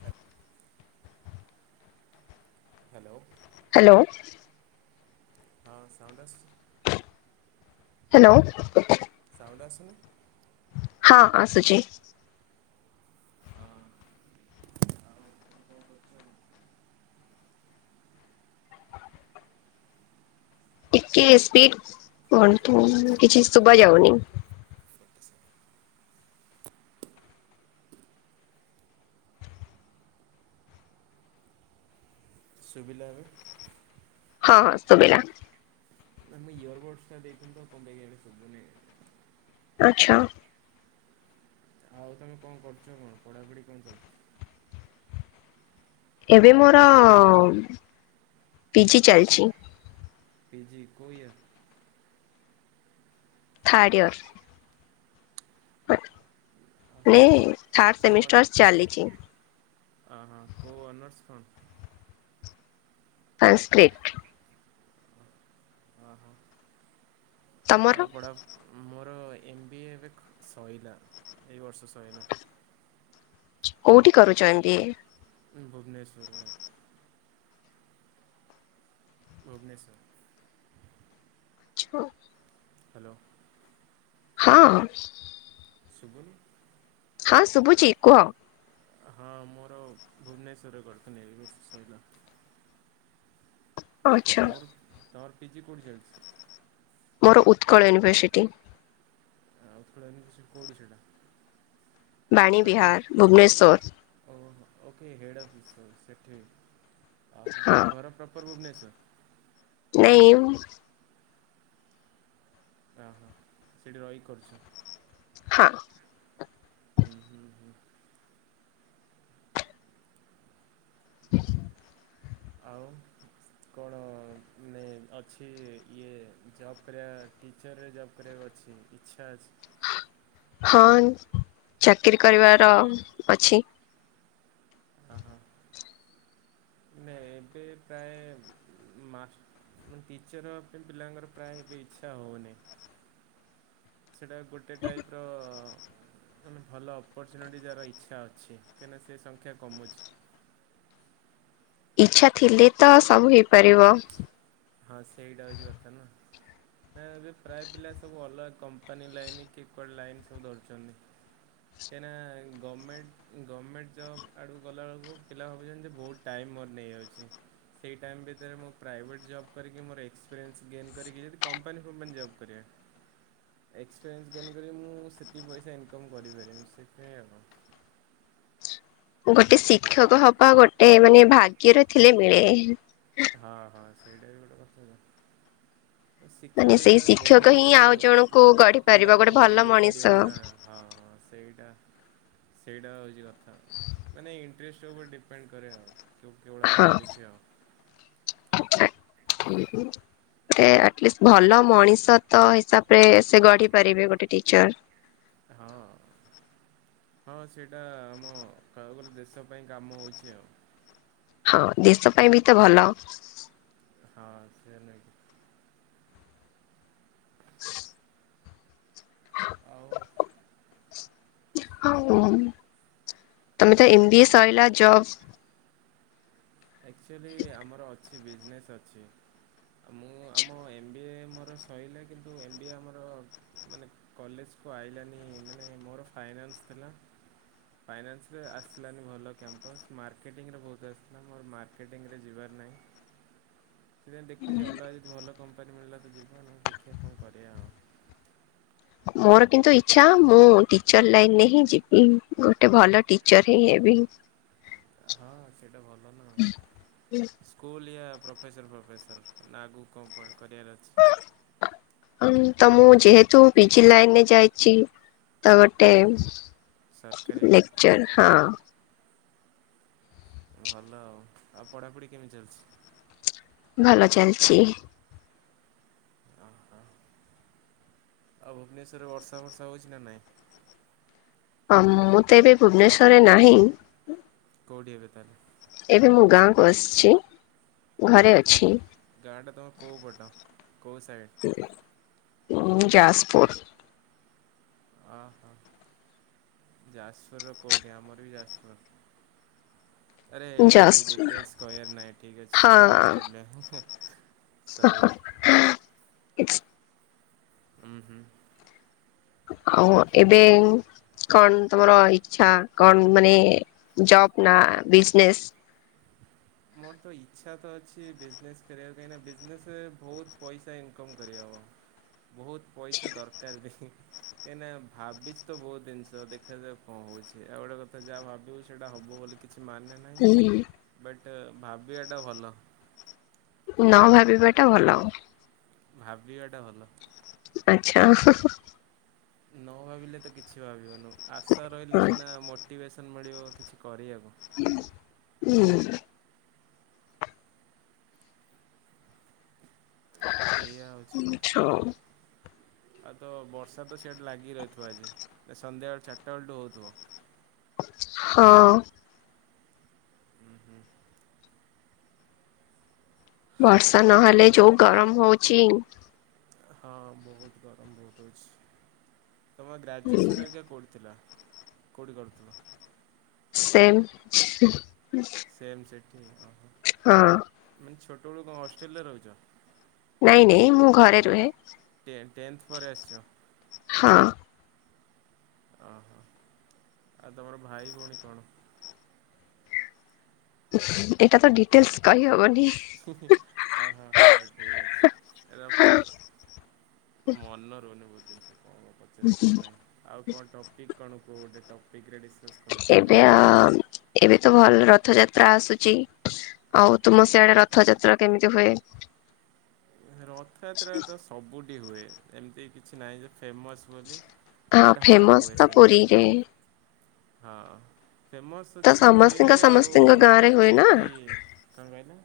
ତା। Hello. Hello ହଁ sound ଆସୁ - ହ୍ୟାଲୋ ସାଉଣ୍ଡ ଆସୁନି ହଁ ଆସୁଛି ହଁ ଟିକେ ସ୍ପିଡ କଣ କିଛି ଶୁଭା ଯାଉନି ଶୁଭିଲା ଏବେ ହଁ ଶୁଭିଲା ନା, ମୁଁ ଇୟର ବୋଡସ ଟା ଦେଇଥିଲି ତ କଣ ପାଇଁ କେଜାଣି ଶୁଭୁନାହିଁ। ଆଚ୍ଛା। ଆଉ ତୁମେ କଣ କରୁଛ କଣ? ପଢ଼ାପଢ଼ି କଣ ଚାଲିଛି। ଏବେ ମୋର ପିଜି ଚାଲିଛି। ପିଜିି, କୋଉ ଇୟର? Third year. [unintelligible] କୋଉ, କୋଉ ଓଃ ସେମିଷ୍ଟାର ଚାଲିଛି କୋଉ ଅନର୍ସ କଣ? ସାନସକ୍ରିଟ ଓହ ତମର ଆଉ ପଢା ମୋର ଏମ୍ ବି ଏ ଏବେ ସଇଲା ଏଇ ବର୍ଷ ସଇଲା। କୋଉଠି କରୁଛ ଏମ ବି ଏ। ହୁଁ ଭୁବନେଶ୍ୱରରେ। ଭୁବନେଶ୍ୱର। [unintelligible] ହ୍ୟାଲୋ। ହଁ। ଶୁଭୁନି। ହଁ ଶୁଭୁଛି କୁହ। ହଁ, ମୋର ଭୁବନେଶ୍ୱରରେ କରୁଥିଲି ଏବେ ସରିଲା। ଆଚ୍ଛା ତମର, ତମର ପିଜି କୋଉଠି ଚାଲିଛି? ମୋର ଉତ୍କଳ ୟୁନିଭର୍ସିଟି। ଆଉ ଉତ୍କଳ ୟୁନିଭର୍ସିଟି କୋଉଠି ସେଇଟା? ବାଣୀ ବିହାର ଭୁବନେଶ୍ୱର। ଓୋ, ଓକେ ହେଡ଼୍ ଅଫିସ୍ ସ ସେଠି ଅହୋ ହଁ ତୁମ ଘର ପ୍ରପର ଭୁବନେଶ୍ୱର। ନାଇଁ ଭା ଓହ ସେଇଠି ରହିକି କରୁଛ? ହଁ। ହୁଁ, ହୁଁ, ହୁଁ। [inaudible] ଆଉ କଣ ମାନେ ଅଛି ଇଏ ଜବ୍ କରିବା ଟିଚରରେ ଜବ୍ କରିବାକୁ ଅଛି ଇଚ୍ଛା ଅଛି। ହଁ ଚାକିରୀ କରିବାର ଅଛି। ହଁ ହଁ ନାଇଁ ଏବେ ପ୍ରାୟ ମା ମୁ ଟିଚର୍ ପାଇଁ ପିଲାଙ୍କର ପ୍ରାୟ ଏବେ ଇଚ୍ଛା ହଉନି। [inaudible] ସେଇଟା ଗୋଟେ ଟାଇପର୍। ମାନେ ଭଲ ଅପର୍ଚ୍ୟୁନିଟି ଯାର ଇଚ୍ଛା ଅଛି କାହିଁକିନା ସେ ସଂଖ୍ୟା କମୁଛି। ଇଚ୍ଛା ଥିଲେ ତ ସବୁ ହେଇପାରିବ। ହଁ, ସେଇଟା ହଉଛି କଥା ନା। ନା, ଏବେ ପ୍ରାୟ ପିଲା ସବୁ ଅଲଗା କମ୍ପାନୀ ଲାଇନ କି କିଏ କୋଉ ଲାଇନ୍ ସବୁ ଧରିଛନ୍ତି। କାହିଁକିନା ଗଭର୍ଣ୍ଣମେଣ୍ଟ, ଗଭର୍ଣ୍ଣମେଣ୍ଟ୍ ଜବ୍ ଆଡ଼କୁ ଗଲାବେେଳକୁ ପିଲା ଭାବୁଛନ୍ତି ଯେ ବହୁତ ଟାଇମ୍ ମୋର ନେଇଯାଉଛି, ସେଇ ଟାଇମ୍ ସେଥିରେ ମୁଁ ପ୍ରାଇଭେଟ୍ ଜବ୍ କରିକି ମୋର ଏକ୍ସପିରିଏନ୍ସ ଗେନ୍ କରିକି ଯଦି କମ୍ପାନୀ ଫମ୍ପାନୀ ଜବ୍ କରିବା। ଏକ୍ସପିରିଏନ୍ସ ଗେନ୍ କରି ମୁଁ ସେତିକ ପଇସା ଇନକମ୍ କରିପାରିବି ସେଥିପାଇଁ ଗୋଟେ ଶିକ୍ଷକ ହବା ଗୋଟେ ମାନେ ଭାଗ୍ୟର ଥିଲେ ମିଳେ। ହଁ, ହଁ ସେଇଟା ବି ଗୋଟେ କଥା। ମାନେ ଶିକ୍ଷାକ ସେଇ ତମେ ଶିକ୍ଷକ ହିଁ ବହୁତ ଆଉ ଜଣଙ୍କୁ ଲ ଗଢି ପାରିବ ଗୋଟେ ପିଲାଙ୍କୁ ଭଲ ଇଏ ମଣିଷ। କରିବ ନା। ହଁ ହଁ ସେଇଟା ସେଇଟା ହେଉଛି କଥା ମାନେ ଇଣ୍ଟରେଷ୍ଟ ଉପରେ ଡିପେଣ୍ଡ କରେ ଆଉ କେଉଁଡ଼ା ହଁ ଭାବୁଛି ଆଉ। [unintelligible] ଗୋଟେ ଆଟଲିଷ୍ଟି ଭଲ ମଣିଷ ତ ହିସାବରେ ସେ ଗଢି ପାରିବେ ଗୋଟେ ଟିଚର ହଁ ହଁ ସେଇଟା ଆମ କହିବାକୁ ଗଲେ ଦେଶ ପାଇଁ କାମ ହେଉଛି ଆଉ ହଁ ଦେଶ ପାଇଁ ବି ତ ଭଲ। ହଁ ସେ ନେଇକି ଆଉ [unintelligible] ତମେ ତ ଏମବିଏ ସରିଲା ଜବ ଆକ୍ଚୁଆଲି ଆମର ଅଛି ବିଜନେସ୍ ଅଛି। ମୁଁ ଆମ ଏମ୍ ବି ଏ ମୋର ସଇଲା କିନ୍ତୁ ଏମ୍ ବି ଏ ଆମର ମାନେ କଲେଜକୁୁ ଆଇଲାନି ମାନେ ମୋର ଫାଇନାନ୍ସ ଥିଲା। ଫାଇନାନ୍ସ ରେ ଆସିଲାନି ଭଲ କ୍ୟାମ୍ପସ୍ ମାର୍କେଟିଂରେ ବହୁତ ଆ ନା ମୋର ମାର୍କେଟିଂରେ ଯିବାର ନାହିଁ ସେଥିପାଇଁ ଦେଖୁଛି ଅଲଗା ଭଲ କମ୍ପ ଉପପାର ମିଳିଲା ତ ଯିବା ନ ହେଲେ ଦେଖିବା କଣ କରିବା ଆଉ ମୋର କିନ୍ତୁ ଇଚ୍ଛା ମୁଁ ଟିଚର ଲାଇନରେ ହିଁ ଯିବି ଗୋଟେ ଭଲ ଟିଚର ହିଁ ହେବି। ହଁ ସେଇଟା ଭଲ ନା ସ୍କୁଲ୍ ୟା ପ୍ରଫେସର ପ୍ରଫେସର ନା ଆଗକୁ କଣ କରିବାର ଅଛି। [unintelligible] ହ ତ ମୁଁ ଯେହେତୁ ପିଜି ଲାଇନ ରେ ଯାଇଛି ତ ଗୋଟେ ସରକାରୀ ଲେକ୍ଚର ହଁ ଭଲ ଆଉ ଆଉ ପଢାପଢି କେମିତି ଚାଲିଛି। ଭଲ ଚାଲିଛି ତା ତା - ଆଉ ଭୁବନେଶ୍ୱରରେ ବର୍ଷା ବର୍ଷା ହେଉଛି ନା ନାହିଁ ହଁ ମୁଁ ତ ଏବେ ଭୁବନେଶ୍ୱରରେ ନାହିଁ। କଉଠି ଏବେ ତାହେଲେ ଏବେ ମୁଁ ଗାଁକୁ ଆସିଛି ଘରେ ତମ ଅଛି। ଗାଁଟା ତମ କଉ ପଟ କଉ ସାଇଡ଼୍? ଯାଜପୁର ଓହୋ ଯାଜପୁର ର କୋଉଠି ଆମର ବି ଯାଜପୁର। ଆରେ ଏଇଠି ଯାଜପୁର ଡିଟେଲସ କହିବାର ନାହିଁ ଠିକ୍ ଅଛି ସେଟୁ ହଁ ବନ୍ଦ କରିଲେ। ସରି। ହୁଁ ହୁଁ। ଆଉ ଏବେ କଣ ତମର ଇଛା କଣ ମାନେ ଜବ ନା ବିଜନେସ ମୋର ତ ଇଚ୍ଛା ତ ଅଛି ବିଜନେସ୍ କରିବାକୁ କାହିଁକିନା ବିଜନେସ ବହୁତ ପଇସା ଇନକମ୍ କରିହବ। [unintelligible] ବହୁତ ପଇସା ଦରକାର ବି କାହିଁକିନା ଭାବିଚି ତ ବହୁତ ଜିନିଷ ଦେଖାଯାାଉ କଣ ହଉଛି ଆଉ ଗୋଟେ କଥା ଯାହା ଭାବିବୁ ସେଇଟା ହବ ବୋଲି କିଛି ମାନେ ନାହିଁ ହୁଁ ବଟ୍ ଭାବିବାଟା ଭଲ- ନ ଭାବିବାଟା ଭଲ। ଭାବିବାଟା ଭଲ। ଆଛା ନ ଭାବିଲେ ତ କିଛି ଭାବିବୁନୁ ଆଶା ରହିଲେ ହଁ। ସିନା ମୋ ମୋଟିଭେସନ୍ ମିଳିବ କିଛି କରିବାକୁ। ହୁଁ ଏଇଆ ହେଉଛି କଥା ଆଉ ତ ବର୍ଷା ତ ସେଇଠି ଲାଗି ରହିଥିବ ଆଜି ନା ସନ୍ଧ୍ୟାବେଳଳେ ଚାରିଟା ବେଳୁଠୁ ହେଉଥିବ। ହଁ ହୁଁ ହୁଁ ବର୍ଷା ନହେଲେ ଯୋଉ ଗରମ ହଉଛି। ହଁ ବହୁତ ଗରମ ବହୁତ ଅଛି। ତୁମେ ଗ୍ରାଜୁଏସନ୍ ହେରିକା କୋଉଠି ଥିଲା କୋଉଁଠି କରୁଥିଲ? ସେମ୍ ସେମ୍ ସେଠି ହଁ। ମାନେ ଛୋଟବେଳ କଣ ହଷ୍ଟେଲରେ ରହୁଛ? ନାଇଁ ନାଇଁ ମୁଁ ଘରେ ରୁହେ। ଟେ ଟେନ୍ଥ୍ ପରେ ଆସିଛ। ହଁ। ଓହୋ ଆଉ ତମର ଭାଇ ଭଉଣୀ କଣ? ଏଇଟା ତ ଡିଟେଲ୍ସ୍ କହି ହବନି। ଅହୋ ହୋ ଠିକ ଅଛି ରଖିଲ। ମନ ରହୁନି ବୋଧେ କଣ କଣ କହୁଚି। କଁଣ ପଚାରିବୁ କଣ ନାହିଁ ଆଉ କଣ ଟପିକ କଣ କୁହ ଗୋଟେ ଟପିକ ରେ ଡିସ୍କସ୍ ହେଟା ଏବେ ତ ଭଲ ରଥଯାତ୍ରା ଆସୁଛି ଆଉ ତୁମ ସିଆଡେ ରଥଯାତ୍ରା କେମିତି ହୁଏ? ରଥଯାତ୍ରାତ ସବୁଠି ହୁଏ ଏମିତି କିଛି ନାହିଁ ଯେ ଫେମସ୍ ବୋଲି ବଟ୍ ହଁ ଫେମସ ହୁଏ ତ ସେମିତି ଆଉ ପୁରୀରେ ହଁ ଫେମସ୍ ତ ଅଛି ସମସ୍ତଙ୍କ ପୁରୀରେ ଆଉ ସମସ୍ତଙ୍କ ଗାଁ ରେ ହୁଏ ନା ଏଠି କଣ କହିଲେ?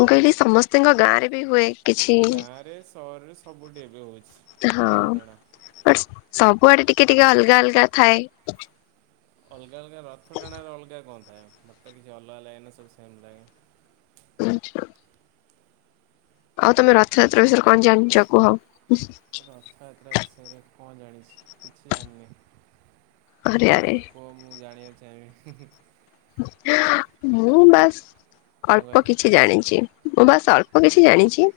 ମୁଁ କହିଲି ସମସ୍ତିଙ୍କ ଗାଁ ରେ ବି ହୁଏ। କିଛି ଗାଁରେ ସହରରେ ସବୁଠି ଏବେ ହେଉଛି ହଁ ରଥ ଟଣା। ବଟ ସବୁଆଡେ ଟିକେ ଟିକେ ଅଲଗା ଅଲଗା ଥାଏ। ଅଲଗା ଅଲଗା ରଥ ଟାଣାରେ ଅଲଗା କଣ ଥାଏ ମତେ କିଛି ଅଲଗା ଲାଗେନା ସବୁ ସେମ ଲାଗେ। ଆଛା। ଆଉ ତମେ ରଥଯାତ୍ରା ବିଷୟରେ କଣ ଜାଣିଛ କୁହ? ରଥଯାତ୍ରା ବିଷୟରେ କଣ ଜାଣିଛି କିଛି ଜାଣିନି। ଆରେ ଆରେ ତମେ କୁହ ମୁଁ ଜାଣିବାକୁ ଚାହିଁବି। ମୁଁ ବାସ୍ କଣ ଅଳ୍ପ କହିଲ କିଛି ଜାଣିଛି। ମୁଁ ବାସ ଅଳ୍ପ କିଛି ଜାଣିଛି।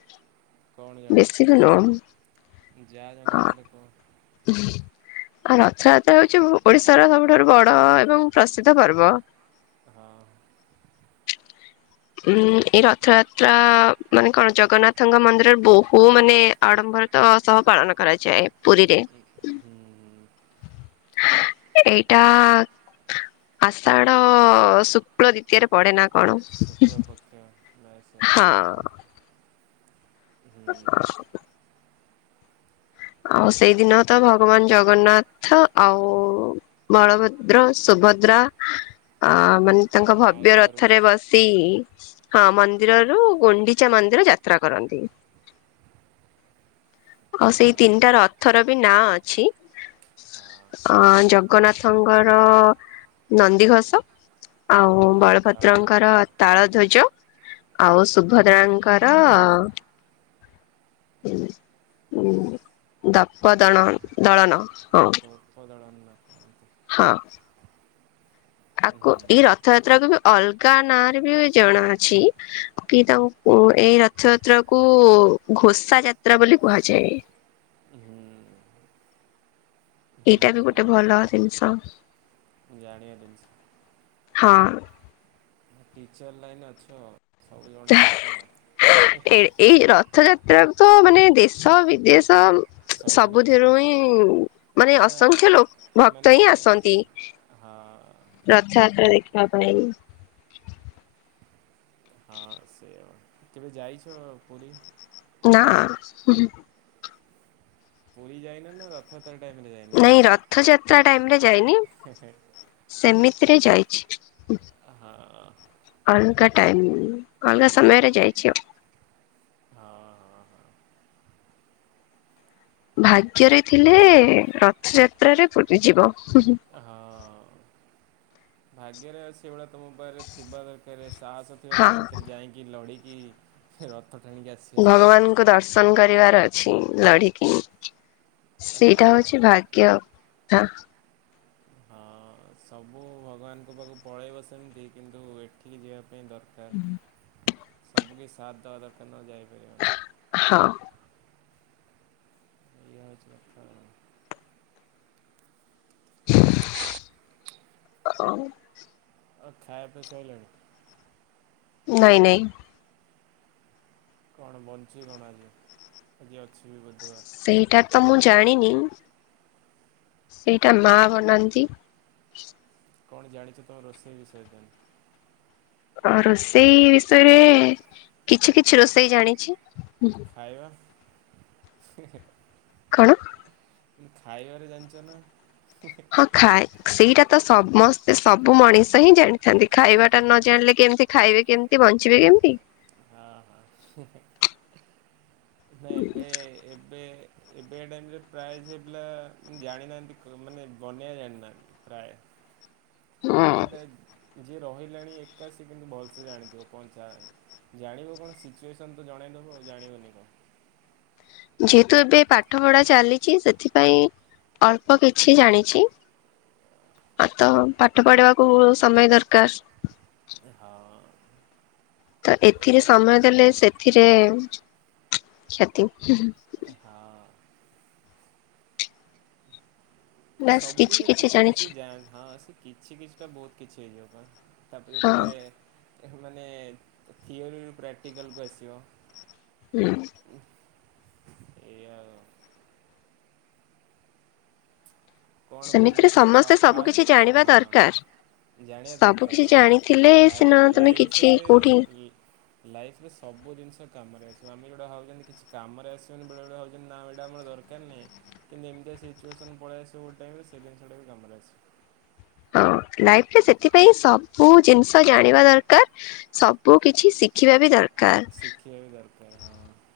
କଣ ଜାଣିଛ? ବେଶୀ ବି ନାଇଁ ଅ ଓହ ଆଉ ରଥଯାତ୍ରା ହଉଛି ଓଡ଼ିଶାର ସବୁଠାରୁ ବଡ଼ ଏବଂ ପ୍ରସିଦ୍ଧ ପର୍ବ। ହଁ ଉଁ ଏଇ ରଥଯାତ୍ରା ମାନେ କଣ ଜଗନ୍ନାଥଙ୍କ ମନ୍ଦିରରେ ବହୁ ମାନେ ଆଡ଼ମ୍ବର ତ ସହ ପାଳନ କରାଯାଏ ପୁରୀରେ ହୁଁ [inaudible] ଏଇଟା ଆଷାଢ ଶୁକ୍ଳ ଦ୍ଵିତୀୟରେ ପଡ଼େ ନା କଣ? ଶୁକ୍ଳପକ୍ଷ ନୟାସ ହଁ ଏମିତି କହନ୍ତି। [inaudible] ଆଉ ସେଇଦିନ ତ ଭଗବାନ ଜଗନ୍ନାଥ ଆଉ ବଳଭଦ୍ର ସୁଭଦ୍ରା ଆ ମାନେ ତାଙ୍କ ତା ଭବ୍ୟ ମାଉସୀ ଘରକୁ ରଥରେ ଯାଆନ୍ତି ବସି ସେଇ ହଁ ମନ୍ଦିରରୁ ଗୁଣ୍ଡିଚା ମନ୍ଦିର ଯାତ୍ରା କରନ୍ତି। ଆଉ ଆ ସେଇ ହଁ ତିନିଟା ରଥର ବି ନାଁ ଅଛି। ହଁ ଅଁ ଜଗନ୍ନାଥଙ୍କର ନନ୍ଦିଘୋଷ ଆଉ ବଳଭଦ୍ରଙ୍କର ତାଳଧ୍ୱଜ ତାଳଧ୍ୱଜ ଆଉ ସୁଭଦ୍ରାଙ୍କର ହଁ ଦପ ଦଳ-ଦଳନ ହଁ। ଦପ ଦଳ ନ ହଁ। ତାକୁ ଏଇ ହୁଁ ରଥଯାତ୍ରାକୁ ବି ଅଲଗା ନାଁ ରେ ବି ଜଣାଅଛି କି ତାଙ୍କୁ ଓ ଏଇ ରଥଯାତ୍ରା କୁ ଘୋସା ଯାତ୍ରା ବୋଲି କୁହାଯାଏ। ହୁଁ। ହୁଁ ଏଇଟା ବି ହୁଁ ଗୋଟେ ଭଲ ଜିନିଷ। ଜାଣିବା ଦିିନିଷ ହଁ। ଟିଚର୍ ଲାଇନ୍ ଅଛ ସବୁ ଜଣା ଅଛ ଆ। ଏ ଏଇ ରଥ ଯାତ୍ରାକୁ ତ ମାନେ ଦେଶ ବିଦେଶ। ସବୁଠି ସବୁଥିରୁ ଜଣା ହିଁ ମାନେ ନା ଅସଂଖ୍ୟ ଲୋ ଭକ୍ତ ହିଁ ଆସନ୍ତି। ହା ରଥଯାତ୍ରା ଦେଖିବା ପାଇଁ। ହଁ ସେ କେବେ ଯାଇଛ ପୁରୀ? ନା ଉହୁଁ ପୁରୀ ଯାଇନା ନା ରଥ ଟାଇମ୍ରେ ନାଇଁ ରଥଯାତ୍ରା ଟାଇମରେ ଯାଇନି ସେମିତିରେ ଯାଇଛି। ହଁ। ଅଲଗା ଟାଇମ୍ ଅଲଗା ସମୟରେ ଯାଇଛି ଆଉ। ହଁ। ଭାଗ୍ୟରେ ଥିଲେ ରଥଯାତ୍ରାରେ ପୁରୀ ଯିବ ହୁଁ ହୁଁ ହଁ ଭାଗ୍ୟରେ ଆ ସେଭଳିଆ ତମ ପାଖରେ ଥିବା ଦରକାର ସାହସ ହଁ ତା ଭିତରେ ଯାଇକି ଲଢିକି ରଥ ଟାଣିକି ଆ ଭଗବାନଙ୍କୁ ଦର୍ଶନ କରିବାର ଅଛି ଲଢ଼ିକି। ସେଇଟା ହଁ। ହଉଛି ଭାଗ୍ୟଥା ହଁ ସବୁ ଭଗବାନଙ୍କ ପାଖକୁ ପଳେଇବ ସେମିତି କିନ୍ତୁ ଏ ଏଠିକି ଯିବା ପାଇଁ ଦରକାର ସବୁକିଛି ସଥ୍ ଦେବା ଦରକାରା ନହେଲେ ଯାଇପାରିବନି। ହଁ। ଏଇଆ ହଉଚି କଥା ଆଉ [inaudible] ଅଁଉ ଆଉ ଖାଇବା ପିଇବା ସଇଲାଣି। ନାଇଁ ନାଇଁ। କଣ ବନ୍ଚି କଣ ଆଜି ଆଜି ଅଛି ବି ବୁଧୁବାର ସେହିଟା ତ ମୁଁ ଜାଣିନି। ଏଇଟା ମା ବନାନ୍ତି। କଣ ଜାଣିଛ ତମ ରୋଷେଇ ବିଷୟରେ ତମେ? ଅ ରୋଷେଇ ବିଷୟରେ କିଛି କିଛି ରୋଷେଇ ଜାଣିଛି। ଖାଇବା? କଣ? ଖାଇବାରେ ଜାଣିଛ ନା ଖାଏ ସେଇଟା ତ ସମସ୍ତେ ସବୁ ମଣିଷ ହିଁ ଜାଣି ଛନ୍ତି ଖାଇବା ଟା ନ ଜାଣିଲେ କେମିତି ଖାଇବେ କେମିତି ବଞ୍ଚିବେ କେମିତି? ହଁ ହଁ ନାଇଁ ଏବେ ଏବେ ଏବେ ଟାଇମରେ ପ୍ରାଇଜ ହେ ପିଲା ଜାଣିନାହାନ୍ତି ମାନେ ବନେଇବା ଜାଣିନାହାନ୍ତି। ପ୍ରାୟ। ହଁ ବଟ୍ ଯିଏ ରହିଲାଣି ଏକାଶୀ କିନ୍ତୁ ଭଲସେ ଜାଣିଥିବ କଣ ଜାଣିବ କଣ ସିଚୁଏସନ୍ ତ ଜଣାଇଦେବ ଆଉ ଜାଣିବନି କଣ? ଯେହେତୁ ଏବେ ପାଠ ପଢା ଚାଲିଛି ସେଥିପାଇଁ ଅଳ୍ପ କିଛି ଜାଣିଛି। ଆଉ ତ ପାଠ ପଢିବାକୁ ସମୟ ଦରକାର ହଁ। ତ ଏଥିରେ ନା ସମୟ ଦେଲେ ସେଥିରେ କ୍ଷତି ହଁ। ସବୁ କିଛି କିଛି କିଛି ଯାଏନ ହଁ ସେ କିଛି କିଛିଟା ବହୁତ କିଛି ହେଇଯିବ ପା। ତାପରେ ହଁ ଯେତେବେଳେ ମାନେ ଥିଅରିରୁ ପ୍ରାକ୍ଟିକାଲକୁ ଆସିବ। ହୁଁ। ଏଇଆ ଆଉ। କଣ ସେମିତିରେ ବନେଇଥିଲ ସମସ୍ତେ ସବୁ କିଛି ଫାଷ୍ଟ ଜାଣିବା ହଁ? ଦରକାର। ଜାଣିବା ସବୁ ଦରକାର କିଛି ହଁ ଜାଣିଥିଲେ ଲାଇ ସିନା ତମେ କିଛି ଲାଇଫରେ କୋଉଠି ଲାଇଫ ରେ ସବୁ ଜିନିଷ କାମରେ ଆସିବ ଆମେ ଯଉଟା ହଉଛନ୍ତି କିଛି କାମରେ ଆସିବୁନ ବେଳେ ବେଳେ ହଉଛନ୍ତି ନା ଏଇଟା ଆମର ଦରକାର ଦରକାର ନାହିଁ କିନ୍ତୁ ଏମିତି ସିଚୁଏସନ୍ ପଳେଇସିବ ଗଟ ଟାଇମ ସେଇିନିଷଟା ବି କାମରେ ଆସିବ। ହଁ ଲାଇଫ ରେ ସେଥିପାଇଁ ସବୁ ଜିନିଷ ଜାଣିବା ଦରକାର ସବୁ କିଛି ଦେଖିବା ବି ଦରକାର। ସେ ବି ଦରକାର ହଁ।